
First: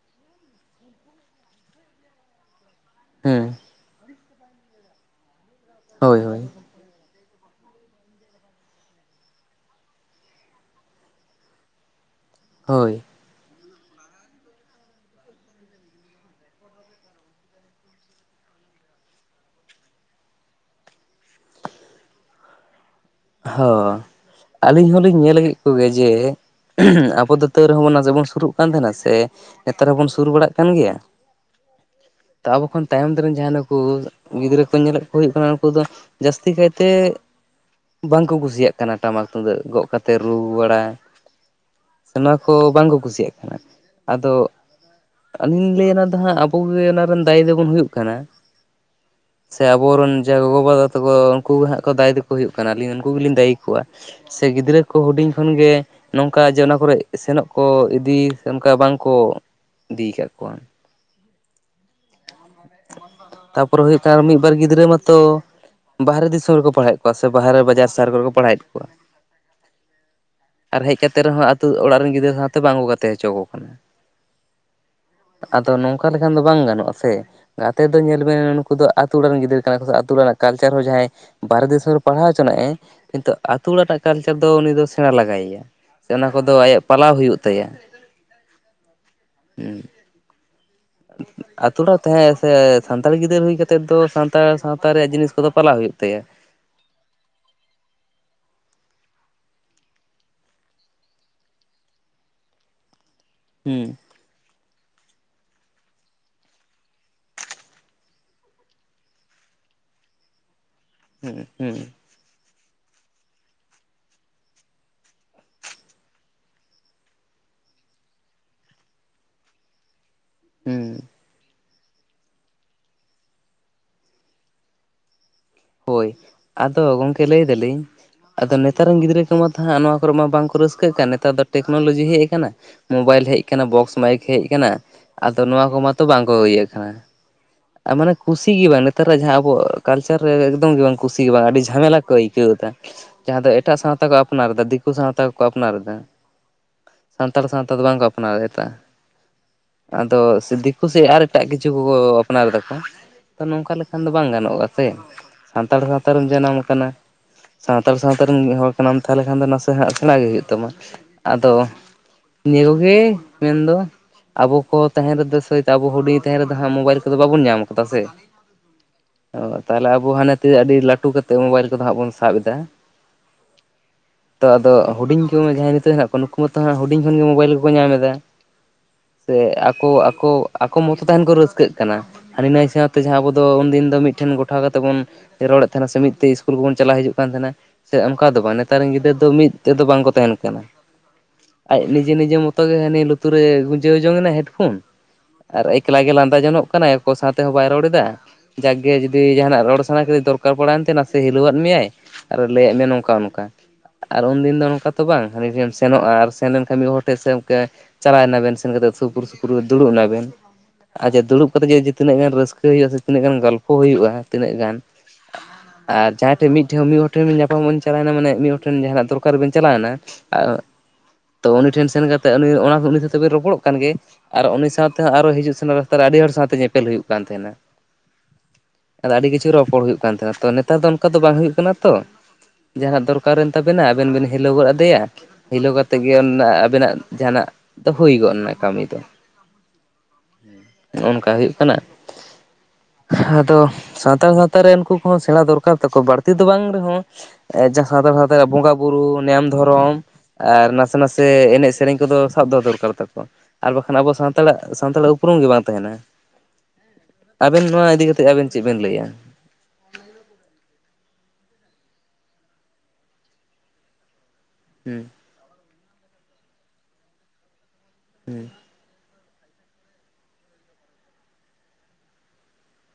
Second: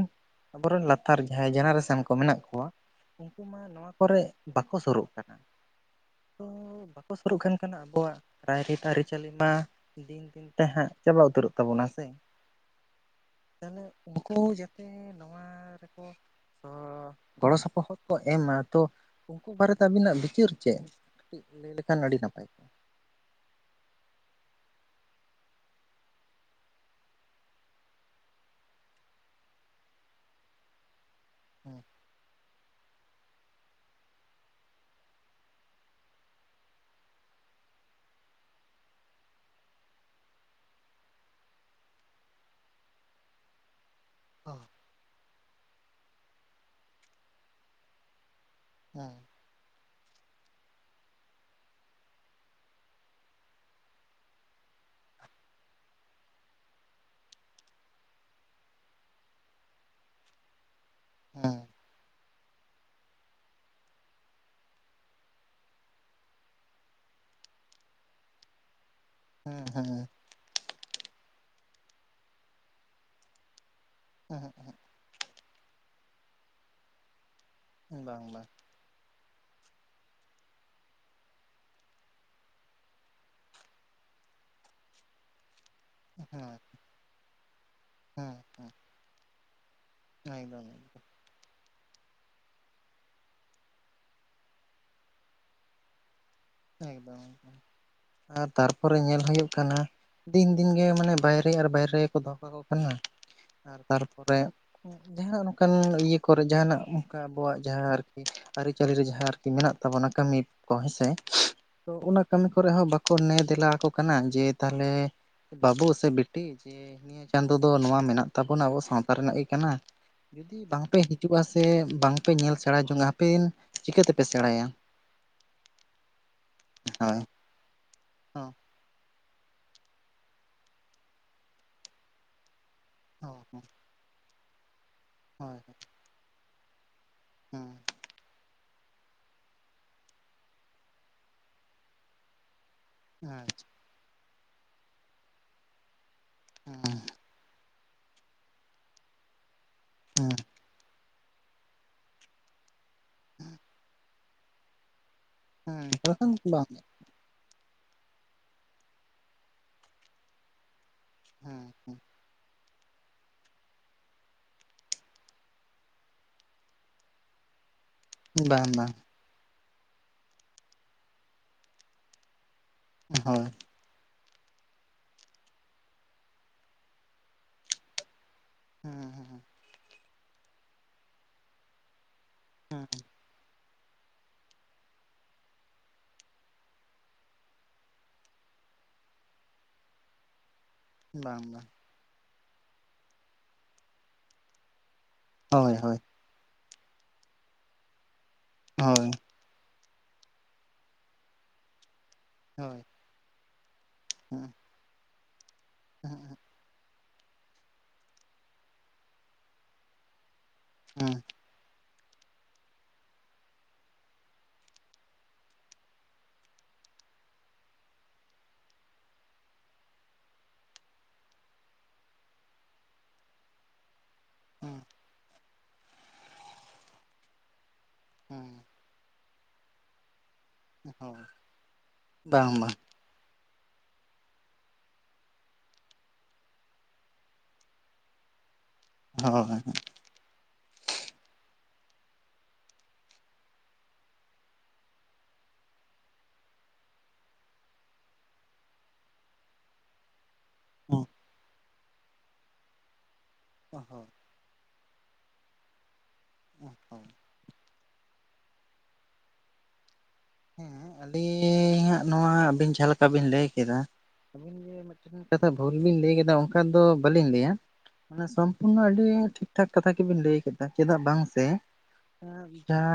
ᱟᱵᱚᱨᱮᱱ ᱞᱟᱛᱟᱨ ᱡᱟᱦᱟᱸᱭ ᱡᱮᱱᱟᱨᱮᱥᱮᱱ ᱠᱚ ᱢᱮᱱᱟᱜ ᱠᱚᱣᱟ ᱩᱱᱠᱩ ᱦᱩᱸ ᱢᱟ ᱱᱚᱣᱟ ᱠᱚᱨᱮ ᱵᱟᱠᱚ ᱥᱩᱨᱩᱜ ᱠᱟᱱᱟ ᱦᱳᱭ ᱦᱳᱭ ᱛᱚ ᱵᱟ ᱥᱩᱨᱩᱜ ᱠᱟᱱ ᱠᱟᱱᱟ ᱟᱵᱚᱣᱟᱜ ᱨᱟᱭᱨᱤᱛ ᱟᱹᱨᱤᱪᱟᱹᱞᱤ ᱢᱟ ᱫᱤᱱ ᱫᱤᱱ ᱛᱮ ᱦᱟᱸᱜ ᱪᱟᱵᱟ ᱩᱛᱟᱹᱨᱚᱜ ᱛᱟᱵᱚᱱᱟ ᱥᱮ ᱦᱳᱭ ᱛᱟᱦᱞᱮ ᱩᱱᱠᱩ ᱡᱟᱛᱮ ᱱᱚᱣᱟ ᱨᱮᱠᱚ ᱛᱚ ᱜᱚᱲᱚ ᱥᱚᱯᱚᱦᱚᱫ ᱠᱚ ᱮᱢᱟ ᱛᱚ ᱩᱱᱠᱩ ᱵᱟᱨᱮᱛᱮ ᱟᱹᱵᱤᱱᱟᱜ ᱵᱤᱪᱟᱹᱨ ᱪᱮᱫ? ᱠᱟᱹᱴᱤᱡ ᱞᱟᱹᱭ ᱞᱮᱠᱷᱟᱱ ᱟᱹᱰᱤ ᱱᱟᱯᱟᱭ ᱠᱚ ᱦᱚ ᱟᱹᱞᱤᱧ ᱦᱚᱞᱤᱧ ᱧᱮᱞ ᱠᱮᱫ ᱠᱚᱜᱮᱭ ᱡᱮ ᱟᱵᱚ ᱫᱚ ᱛᱟᱹᱨᱮᱦᱚ ᱵᱚᱱ ᱱᱟᱡᱮ ᱵᱚᱱ ᱥᱩᱨᱩᱜ ᱠᱟᱱ ᱛᱟᱦᱮᱱᱟ ᱥᱮ ᱱᱮᱛᱟᱨ ᱦᱚᱵᱚᱱ ᱥᱩᱨ ᱵᱟᱲᱟᱜ ᱠᱟᱱ ᱜᱮᱭᱟ ᱦᱩᱸ ᱛᱟ ᱟᱵᱚ ᱠᱷᱚᱱ ᱛᱟᱭᱚᱢ ᱛᱮ ᱨᱮᱱ ᱡᱟᱦᱟᱸᱭ ᱱᱩᱠᱩ ᱜᱤᱫᱽᱨᱟᱹ ᱠᱚ ᱧᱮᱞᱮᱫ ᱠᱚ ᱦᱩᱭᱩᱜ ᱠᱟᱱᱟ ᱩᱱᱠᱩ ᱫᱚ ᱡᱟᱹᱥᱛᱤ ᱠᱟᱭᱛᱮ ᱵᱟᱝᱠᱚ ᱠᱩᱥᱤᱭᱟᱜ ᱠᱟᱱᱟ ᱴᱟᱢᱟᱠ ᱛᱩᱢᱫᱟᱹᱜ ᱜᱚᱜᱽ ᱠᱟᱛᱮᱫ ᱨᱩ ᱵᱟᱲᱟ ᱥᱮ ᱱᱚᱣᱟ ᱠᱚ ᱵᱟᱝᱠᱚ ᱠᱩᱥᱤᱭᱟᱜ ᱠᱟᱱᱟ᱾ ᱟᱫᱚ ᱟᱹᱞᱤᱧ ᱞᱟᱹᱭᱫᱟ ᱟᱵᱚᱜᱮ ᱚᱱᱟ ᱨᱤᱱ ᱫᱟᱹᱭᱤ ᱫᱚᱵᱚᱱ ᱦᱩᱭᱩᱜ ᱠᱟᱱᱟ᱾ ᱦᱩᱸ᱾ ᱥᱮ ᱟᱵᱚᱨᱮᱱ ᱡᱟ ᱜᱚᱜᱚ ᱵᱟᱵᱟ ᱛᱟᱠᱚ ᱩᱱᱠᱩ ᱦᱟᱸᱜ ᱠᱚ ᱫᱟᱭ ᱛᱮᱠᱚ ᱦᱩᱭᱩᱜ ᱠᱟᱱᱟᱞᱤᱧ ᱩᱱᱠᱩ ᱜᱮᱞᱤᱧ ᱫᱟᱹᱭᱤ ᱠᱚᱣᱟ ᱥᱮ ᱜᱤᱫᱽᱨᱟᱹ ᱠᱚ ᱦᱩᱰᱤᱧ ᱠᱷᱚᱱ ᱜᱮ ᱱᱚᱝᱠᱟ ᱡᱮ ᱚᱱᱟ ᱠᱚᱨᱮᱜ ᱥᱮᱱᱚᱜ ᱠᱚ ᱤᱫᱤ ᱚᱱᱠᱟ ᱵᱟᱝᱠᱚ ᱤᱫᱤ ᱠᱟᱜ ᱠᱚᱣᱟ ᱦᱩᱸ ᱛᱟᱯᱚᱨᱮ ᱦᱩᱭᱩᱜ ᱠᱟᱱᱟ ᱢᱤᱫᱵᱟᱨ ᱜᱤᱫᱽᱨᱟᱹ ᱢᱟᱛᱚ ᱵᱟᱦᱨᱮ ᱫᱤᱥᱚᱢ ᱨᱮᱠᱚ ᱯᱟᱲᱦᱟᱣᱮᱫ ᱠᱚᱣᱟ ᱥᱮ ᱵᱟᱦᱨᱮ ᱵᱟᱡᱟᱨ ᱥᱟᱦᱟᱨ ᱠᱚᱨᱮ ᱠᱚ ᱯᱟᱲᱦᱟᱣᱮᱫ ᱠᱚᱣᱟ ᱦᱮᱸ ᱦᱮᱸ ᱟᱨ ᱦᱮᱡ ᱠᱟᱛᱮ ᱨᱮᱦᱚᱸ ᱟᱹᱛᱩ ᱚᱲᱟᱜ ᱨᱤᱱ ᱜᱤᱫᱽᱨᱟᱹ ᱥᱟᱶᱛᱮ ᱵᱟᱝᱠᱚ ᱜᱟᱛᱮ ᱦᱚᱪᱚ ᱠᱚ ᱠᱟᱱᱟ᱾ ᱮᱦᱮᱸᱜ ᱮᱦᱮᱸᱜ᱾ ᱟᱫᱚ ᱱᱚᱝᱠᱟ ᱞᱮᱠᱷᱟᱱ ᱫᱚ ᱵᱟᱝ ᱜᱟᱱᱚᱜ-ᱟ ᱥᱮ ᱜᱟᱛᱮ ᱫᱚ ᱦᱮᱸ ᱧᱮᱞ ᱵᱟᱝ ᱵᱤᱱ ᱵᱟᱝ ᱱᱩᱠᱩ ᱫᱚ ᱟ. ᱛᱩ ᱚᱲᱟᱜ ᱨᱤᱱ ᱜᱤᱫᱽᱨᱟᱹ ᱠᱟᱱᱟ ᱠᱚ ᱥᱮ ᱟ. ᱛᱩ ᱚᱲᱟᱜ ᱨᱮᱱᱟᱜ ᱠᱟᱞᱪᱟᱨ ᱦᱚᱸ ᱡᱟᱦᱟᱸᱭ ᱵᱟᱨᱦᱮ ᱫᱤᱥᱚᱢ ᱨᱮ ᱯᱟᱲᱦᱟᱣ ᱪᱚᱱᱟᱜᱮ ᱠᱤᱱᱛᱩ ᱟᱹᱛᱩ ᱚᱲᱟᱜ ᱨᱮᱱᱟᱜ ᱠᱟᱞᱪᱟᱨ ᱫᱚ ᱩᱱᱤ ᱫᱚ ᱥᱮᱬᱟ ᱞᱟᱜᱟᱭᱮᱭᱟ᱾ ᱥᱮ ᱚᱱᱟ ᱦᱮᱸ ᱠᱚᱫᱚ ᱟᱭᱟᱜ ᱯᱟᱞᱟᱣ ᱦᱩᱭᱩᱜ ᱛᱟᱭᱟ᱾ ᱦᱚᱭ ᱜᱚᱝᱠᱮ᱾ [inaudible] ᱟ. ᱛᱩ ᱚᱲᱟᱜ ᱨᱮ ᱛᱟᱦᱮᱸ ᱥᱮ ᱥᱟᱱᱛᱟᱲᱤ ᱜᱤᱫᱟᱹᱨ ᱦᱩᱭ ᱠᱟᱛᱮᱫ ᱫᱚ ᱥᱟᱱᱛᱟᱲ ᱥᱟᱶᱛᱟ ᱨᱮᱭᱟᱜ ᱡᱤᱱᱤᱥ ᱠᱚᱫᱚ ᱯᱟᱞᱟᱣ ᱦᱩᱭᱩᱜ ᱛᱟᱭᱟ᱾ ᱮᱠᱫᱚᱢ ᱟᱨ ᱛᱟᱨᱯᱚᱨᱮ ᱧᱮᱞ ᱦᱩᱭᱩᱜ ᱠᱟᱱᱟ᱾ ᱫᱤᱱ ᱫᱤᱱᱜᱮ ᱢᱟᱱᱮ ᱵᱟᱭᱨᱤ ᱟᱨ ᱵᱟᱭᱨᱟ. ᱜᱮᱠᱚ ᱫᱚᱦᱚ ᱠᱟᱠᱚ ᱠᱟᱱᱟ ᱟᱨ ᱦᱩᱸ ᱛᱟᱨᱯᱚᱨᱮ ᱡᱟᱦᱟᱱᱟᱜ ᱱᱚᱝᱠᱟᱱ ᱤᱭᱟᱹ ᱠᱚᱨᱮ ᱡᱟᱦᱟᱱᱟᱜ ᱚᱱᱠᱟ ᱟᱵᱚᱣᱟᱜ ᱡᱟᱦᱟᱸ ᱟᱨᱠᱤ ᱟᱹᱨᱤᱪᱟᱹᱞᱤ ᱨᱮ ᱡᱟᱦᱟᱸ ᱟᱨᱠᱤ ᱢᱮᱱᱟᱜ ᱛᱟᱵᱚᱱᱟ ᱠᱟᱹᱢᱤ ᱠᱚ ᱦᱮᱸᱥᱮ᱾ ᱦᱩᱸ ᱦᱩᱸ᱾ ᱛᱚ ᱚᱱᱟ ᱠᱟᱹᱢᱤ ᱠᱚᱨᱮ ᱦᱚ ᱵᱟᱠᱚ ᱱᱮ ᱫᱮᱞᱟ ᱟᱠᱚ ᱠᱟᱱᱟ ᱡᱮ ᱛᱟᱦᱞᱮ ᱵᱟᱹᱵᱩ ᱥᱮ ᱵᱤᱴᱤ ᱡᱮ ᱱᱤᱭᱟᱹ ᱪᱟᱸᱫᱚ ᱫᱚ ᱱᱚᱣᱟ ᱢᱮᱱᱟᱜ ᱛᱟᱵᱚᱱᱟ ᱟᱵᱚ ᱥᱟᱶᱛᱟ ᱨᱮᱱᱟᱜ ᱜᱮ ᱠᱟᱱᱟ᱾ ᱡᱩᱫᱤ ᱵᱟᱝᱯᱮ ᱦᱩᱸ ᱦᱤᱡᱩᱜ-ᱟ ᱥᱮ ᱵᱟᱝᱯᱮ ᱧᱮᱞ ᱥᱮᱬᱟ ᱡᱚᱝ-ᱟ ᱟᱯᱮ ᱪᱤᱠᱟᱹ ᱛᱮᱯᱮ ᱥᱮᱬᱟᱭᱟ? ᱦᱚᱭ ᱟᱫᱚ ᱦᱳᱭ ᱜᱚᱝᱠᱮ ᱞᱟᱹᱭ ᱫᱟᱞᱤᱧ ᱦᱳᱭ ᱟᱫᱚ ᱱᱮ ᱱᱮᱛᱟᱨ ᱨᱤᱱ ᱜᱤᱫᱽᱨᱟᱹ ᱠᱚᱢᱟ ᱛᱟᱦᱟᱸᱜ ᱱᱚᱣᱟ ᱠᱚᱨᱮ ᱢᱟ ᱵᱟᱝᱠᱚ ᱨᱟᱹᱥᱠᱟᱹᱜ ᱠᱟᱱ ᱱᱮᱛᱟᱨ ᱫᱚ ᱴᱮᱠᱱᱚᱞᱚᱡᱤ ᱦᱮᱡ ᱟᱠᱟᱱᱟ ᱾ ᱢᱚᱵᱟᱭᱤᱞ ᱦᱮᱡ ᱦᱮᱸ ᱟᱠᱟᱱᱟ, ᱵᱚᱠᱥ ᱢᱟ. ᱭᱤᱠ ᱦᱮᱡ ᱟᱠᱟᱱᱟ, ᱟᱫᱚ ᱱᱚᱣᱟ ᱠᱚ ᱢᱟᱛᱚ ᱵᱟᱝᱠᱚ ᱤᱭᱟᱹ ᱠᱟᱱᱟ ᱾ ᱦᱩᱸ᱾ ᱟᱨ ᱢᱟᱱᱮ ᱠᱩᱥᱤ ᱜᱮ ᱵᱟᱝ ᱱᱮᱛᱟᱨᱟᱜ ᱡᱟᱦᱟᱸ ᱟᱵᱚᱣᱟᱜ ᱠᱟᱞᱪᱟᱨ ᱨᱮ ᱮᱠᱫᱚᱢ ᱜᱮ ᱵᱟᱝ ᱠᱩᱥᱤ ᱜᱮ ᱵᱟᱝ ᱟᱹᱰᱤ ᱡᱷᱟᱢᱮᱞᱟ ᱠᱚ ᱟᱹᱭᱠᱟᱹᱣ ᱮᱫᱟ ᱾ ᱟᱪᱪᱷᱟ ᱡᱟᱦᱟᱸ ᱫᱚ ᱮᱴᱟᱜ ᱥᱟᱶᱛᱟ ᱠᱚ ᱟᱯᱱᱟᱨ ᱮᱫᱟ ᱾ ᱫᱤᱠᱩ ᱥᱟᱶᱛᱟ ᱠᱚᱠᱚ ᱟᱯᱱᱟᱨ ᱮᱫᱟ ᱾ ᱦᱩᱸ᱾ ᱥᱟᱱᱛᱟᱲ ᱥᱟᱶᱛᱟ ᱫᱚ ᱵᱟᱝᱠᱚ ᱟᱯᱱᱟᱨ ᱮᱫᱟ ᱾ ᱟᱫᱚ ᱦᱮᱸ ᱥᱤ ᱫᱤ ᱠᱩᱥᱤ ᱟᱨ ᱮᱴᱟᱜ ᱠᱤᱪᱷᱩ ᱠᱚᱠᱚ ᱟᱯᱱᱟᱨ ᱮᱫᱟᱠᱚ ᱛᱚ ᱱᱚᱝᱠᱟ ᱞᱮᱠᱷᱟᱱ ᱫᱚ ᱵᱟᱝ ᱜᱟᱱᱚᱜᱼᱟ ᱥᱮ? ᱥᱟᱱᱛᱟᱲ ᱦᱮᱸ ᱥᱟᱶᱛᱟ ᱨᱮᱢ ᱵᱟᱠᱷᱟᱱ ᱡᱟᱱᱟᱢ ᱵᱟᱝ ᱟᱠᱟᱱᱟ᱾ ᱥᱟᱱᱛᱟᱲ ᱥᱟᱶᱛᱟ ᱨᱮᱱ ᱢᱤᱫ ᱦᱚᱲ ᱠᱟᱱᱟᱢ ᱛᱟᱦᱚᱞᱞᱮ ᱠᱷᱟᱱ ᱫᱚ ᱱᱟᱥᱮ ᱦᱟᱸᱜ ᱥᱮᱬᱟ ᱜᱮ ᱦᱩᱭᱩᱜ ᱛᱟᱢᱟ ᱾ ᱟᱫᱚ ᱦᱮᱸ ᱦᱮᱸ ᱱᱤᱭᱟᱹ ᱠᱚᱜᱮ ᱢᱮᱱ ᱫᱚ ᱟᱵᱚ ᱠᱚ ᱛᱟᱦᱮᱱ ᱨᱮᱫᱚ ᱥᱮ ᱟᱵᱚ ᱦᱩᱰᱤᱧ ᱛᱟᱦᱮᱱ ᱨᱮᱫᱚ ᱦᱟᱸᱜ ᱢᱚᱵᱟᱭᱤᱞ ᱠᱚᱫᱚ ᱵᱟᱵᱚᱱ ᱧᱟᱢ ᱠᱟᱫᱟ ᱥᱮ᱾ ᱵᱟᱝ ᱵᱟᱝ ᱛᱟᱦᱞᱮ ᱟᱵᱚ ᱦᱟᱱᱮ ᱛᱮ ᱟᱹᱰᱤ ᱞᱟᱹᱴᱩ ᱠᱟᱛᱮᱫ ᱢᱚᱵᱟᱭᱤᱞ ᱠᱚᱫᱚ ᱦᱟᱸᱜ ᱵᱚᱱ ᱥᱟᱵ ᱮᱫᱟ ᱾ ᱦᱚᱭ᱾ [inaudible] ᱛᱚ ᱟᱫᱚ ᱦᱩᱰᱤᱧ ᱠᱚ ᱡᱟᱦᱟᱸᱭ ᱱᱤᱛᱚᱜ ᱦᱮᱱᱟᱜ ᱠᱚᱣᱟ ᱱᱩᱠᱩ ᱢᱟᱛᱚ ᱦᱟᱸᱜ ᱦᱩᱰᱤᱧ ᱠᱷᱚᱱ ᱜᱮ ᱢᱩᱵᱟᱭᱤᱞ ᱜᱮᱠᱚ ᱧᱟᱢ ᱮᱫᱟ ᱾ ᱦᱮᱸ ᱥᱮ ᱦᱮᱸ ᱟᱠᱚ ᱟᱠᱚ ᱟᱠᱚ ᱢᱚᱛᱚ ᱛᱟᱦᱮᱱ ᱠᱚ ᱨᱟᱹᱥᱠᱟᱹᱜ ᱠᱟᱱᱟ ᱾ ᱦᱟᱹᱱᱤ ᱱᱟᱹᱭ ᱦᱮᱸ ᱥᱟᱶᱛᱮ ᱡᱟᱦᱟᱸ ᱟᱵᱚ ᱟᱫᱚ ᱩᱱ ᱫᱤᱱ ᱫᱚ ᱢᱤᱫ ᱴᱷᱮᱱ ᱜᱚᱴᱟᱣ ᱠᱟᱛᱮᱫ ᱵᱚᱱ ᱨᱚᱲᱮᱫ ᱛᱟᱦᱮᱱ ᱥᱮ ᱢᱤᱫ ᱛᱮ ᱤᱥᱠᱩᱞ ᱠᱚᱵᱚᱱ ᱪᱟᱞᱟᱣ ᱦᱤᱡᱩᱜ ᱠᱟᱱ ᱛᱟᱦᱮᱱᱟ ᱾ ᱥᱮ ᱚᱱᱠᱟ ᱫᱚ ᱵᱟᱝ ᱱᱮᱛᱟᱨ ᱨᱤᱱ ᱜᱤᱫᱽᱨᱟᱹ ᱫᱚ ᱢᱤᱫ ᱛᱮ ᱫᱚ ᱵᱟᱝᱠᱚ ᱛᱟᱦᱮᱱ ᱠᱟᱱᱟ ᱾ ᱵᱟᱝ ᱵᱟᱝ᱾ ᱟᱡ ᱱᱤᱡᱮ ᱱᱤᱡᱮ ᱢᱚᱛᱚ ᱜᱮ ᱦᱟᱱᱤ ᱞᱩᱛᱩᱨ ᱨᱮ ᱜᱩᱸᱡᱟᱹᱣ ᱡᱚᱝ ᱮᱱᱟ ᱦᱮᱰᱯᱷᱳᱱ᱾ ᱟᱨ ᱦᱳᱭ ᱦᱳᱭ ᱮᱠᱷᱞᱟ ᱜᱮ ᱞᱟᱸᱫᱟ ᱡᱚᱱᱚᱜ ᱠᱟᱱᱟᱭ ᱾ᱚᱠᱚᱭ ᱥᱟᱶᱛᱮ ᱦᱚᱸ ᱵᱟᱭ ᱨᱚᱲ ᱮᱫᱟ ᱾ ᱡᱟᱠᱜᱮ ᱦᱳᱭ ᱡᱩᱫᱤ ᱡᱟᱦᱟᱱᱟᱜ ᱨᱚᱲ ᱥᱟᱱᱟ ᱠᱮᱫᱮ ᱫᱚᱨᱠᱟᱨ ᱯᱟᱲᱟᱭᱮᱱ ᱛᱮ ᱱᱟᱥᱮ ᱦᱤᱞᱟᱹᱣᱟᱫ ᱢᱮᱭᱟᱭ ᱟᱨ ᱞᱟᱹᱭᱟᱜ ᱦᱳᱭ ᱢᱮᱭᱟ ᱚᱝᱠᱟ ᱱᱚᱝᱠᱟ ᱾ ᱠᱟᱨ, ᱩᱱ ᱦᱮᱸ ᱫᱤᱱ ᱫᱚ ᱱᱚᱝᱠᱟ ᱛᱚ ᱵᱟᱝ ᱦᱟᱹᱱᱤ ᱴᱷᱮᱱ ᱮᱢ ᱥᱮᱱᱚᱜᱼᱟ ᱟᱨ ᱦᱮᱸ ᱥᱮᱱ ᱞᱮᱱᱠᱷᱟᱱ ᱢᱤᱫ ᱦᱚᱲ [unintelligible] ᱦᱮᱸ ᱟᱪᱪᱷᱟ ᱫᱩᱲᱩᱵ ᱠᱟᱛᱮᱜ ᱡᱫᱤ ᱛᱤᱱᱟᱹᱜ ᱜᱟᱱ ᱨᱟᱹᱥᱠᱟᱹ ᱦᱩᱭᱩᱜᱼᱟ ᱥᱮ ᱛᱤᱱᱟᱹᱜ ᱜᱟᱱ ᱜᱚᱞᱯᱷᱚ ᱦᱩᱭᱩᱜᱼᱟ ᱾ ᱛᱤᱱᱟᱹᱜ ᱜᱟᱱ ᱟᱨ ᱡᱟᱦᱟᱸᱭ ᱴᱷᱮᱱ ᱢᱤᱫ ᱴᱷᱮᱱ ᱢᱤᱫ ᱦᱚᱲ ᱴᱷᱮᱱ ᱧᱟᱯᱟᱢᱚᱜ ᱵᱤᱱ ᱪᱟᱞᱟᱣ ᱮᱱᱟ ᱢᱟᱱᱮ ᱢᱤᱫ ᱦᱚᱲ ᱴᱷᱮᱱ ᱡᱟᱦᱟᱱᱟᱜ ᱫᱚᱨᱠᱟᱨ ᱵᱤᱱ ᱪᱟᱞᱟᱣ ᱮᱱᱟ᱾ ᱟᱨ ᱛᱚ ᱩᱱᱤ ᱴᱷᱮᱱ ᱥᱮᱱ ᱠᱟᱛᱮᱫ ᱚᱱᱟ ᱩᱱᱤ ᱥᱟᱶ ᱛᱮᱵᱤᱱ ᱨᱚᱯᱚᱲᱚᱜ ᱠᱟᱱ ᱜᱮ ᱾ ᱟᱨ ᱩᱱᱤ ᱦᱮᱸ ᱥᱟᱶᱛᱮ ᱦᱚᱸ ᱟᱨᱦᱚ ᱦᱤᱡᱩᱜ ᱥᱮᱱᱚᱜ ᱨᱟᱥᱛᱟ ᱨᱮ ᱟᱹᱰᱤ ᱦᱚᱲ ᱥᱟᱶᱛᱮ ᱧᱮᱯᱮᱞ ᱦᱩᱭᱩᱜ ᱠᱟᱱ ᱛᱟᱦᱮᱱᱟ ᱾ ᱦᱩᱸ᱾ ᱟᱫᱚ ᱟᱹᱰᱤ ᱠᱤᱪᱷᱩ ᱨᱚᱯᱚᱲ ᱦᱩᱭᱩᱜ ᱠᱟᱱ ᱛᱟᱦᱮᱸᱱᱟ ᱾ ᱛᱚ ᱱᱮᱛᱟᱨ ᱫᱚ ᱚᱱᱠᱟ ᱫᱚ ᱦᱳᱭ ᱵᱟᱝ ᱦᱩᱭᱩᱜ ᱠᱟᱱᱟ ᱛᱚ ᱵᱟᱝ ᱵᱟᱝ ᱡᱟᱦᱱᱟᱜ ᱫᱚᱨ ᱚᱠᱟᱨᱮᱱ ᱛᱟᱵᱮᱱᱟ ᱟᱵᱮᱱ ᱵᱤᱱ ᱦᱤᱞᱟᱹ ᱜᱚᱫ ᱟᱫᱮᱭᱟ ᱾ ᱦᱮᱞᱳᱣ ᱠᱟᱛᱮᱫ ᱜᱮ ᱟᱵᱮᱱᱟᱜ ᱡᱟᱦᱟᱱᱟᱜ ᱫᱚ ᱦᱩᱭ ᱜᱚᱫ ᱮᱱᱟ ᱠᱟᱹᱢᱤ ᱫᱚ ᱾ ᱦᱚᱸ [unintelligible] ᱱᱚᱜ-ᱚ ᱱᱚᱝᱠᱟ ᱦᱩᱭᱩᱜ ᱠᱟᱱᱟ ᱾ ᱟᱫᱚ ᱥᱟᱱᱛᱟᱲ ᱥᱟᱶᱛᱟ ᱨᱮ ᱩᱱᱠᱩ ᱠᱚᱦᱚᱸ ᱥᱮᱬᱟ ᱫᱚᱨᱠᱟᱨ ᱛᱟᱠᱚ ᱵᱟᱹᱲᱛᱤ ᱫᱚ ᱵᱟᱝ ᱨᱮᱦᱚᱸ ᱡᱟᱦᱟᱸ ᱥᱟᱱᱛᱟᱲ ᱥᱟᱶᱛᱟ ᱨᱮᱭᱟᱜ ᱵᱚᱸᱜᱟ ᱵᱩᱨᱩ, [unintelligible] ᱫᱷᱚᱨᱚᱢ, ᱟᱨ ᱱᱟᱥᱮ ᱱᱟᱥᱮ ᱮᱱᱮᱡ ᱥᱮᱨᱮᱧ ᱠᱚᱫᱚ ᱥᱟᱵ ᱫᱚᱦᱚ ᱫᱚᱨᱠᱟᱨ ᱛᱟᱠᱚ ᱟᱨ ᱚ ᱵᱟᱠᱷᱟᱱ ᱦᱚᱸ ᱟᱵᱚ ᱥᱟᱱᱛᱟᱲᱟᱜ ᱥᱟᱱᱛᱟᱲᱟᱜ ᱩᱯᱨᱩᱢ ᱜᱮ ᱵᱟᱝ ᱛᱟᱦᱮᱱᱟ ᱾ ᱦᱳᱭ ᱟᱹᱵᱤᱱ ᱱᱚᱣᱟ ᱤᱫᱤ ᱠᱟ ᱠᱟᱛᱮᱫ ᱟᱹᱵᱤᱱ ᱪᱮᱫ ᱵᱤᱱ ᱞᱟᱹᱭᱟ? ᱦᱮᱸ ᱟᱹᱞᱤᱧᱟᱜ ᱱᱚᱣᱟ ᱟᱹᱵᱤᱱ ᱡᱟᱦᱟᱸ ᱞᱮᱠᱟ ᱵᱤᱱ ᱞᱟᱹᱭ ᱠᱮᱫᱟ ᱟᱹᱵᱤᱱ ᱡᱮ ᱦᱩᱸ ᱢᱤᱫᱴᱮᱱ ᱠᱟᱛᱷᱟ ᱵᱷᱩᱞ ᱵᱤᱱ ᱞᱟᱹᱭ ᱠᱮᱫᱟ ᱚᱱᱠᱟ ᱫᱚ ᱵᱟᱹᱞᱤᱧ ᱞᱟᱹᱭᱟ, ᱚᱱᱟ ᱥᱚᱢ [unintelligible] ᱟᱹᱰᱤ ᱴᱷᱤᱠ ᱴᱷᱟᱠ ᱠᱟᱛᱷᱟ ᱜᱮᱵᱤᱱ ᱞᱟᱹᱭ ᱠᱮᱫᱟ ᱪᱮᱫᱟᱜ ᱵᱟᱝ ᱥᱮ ᱡᱟᱦᱟᱸ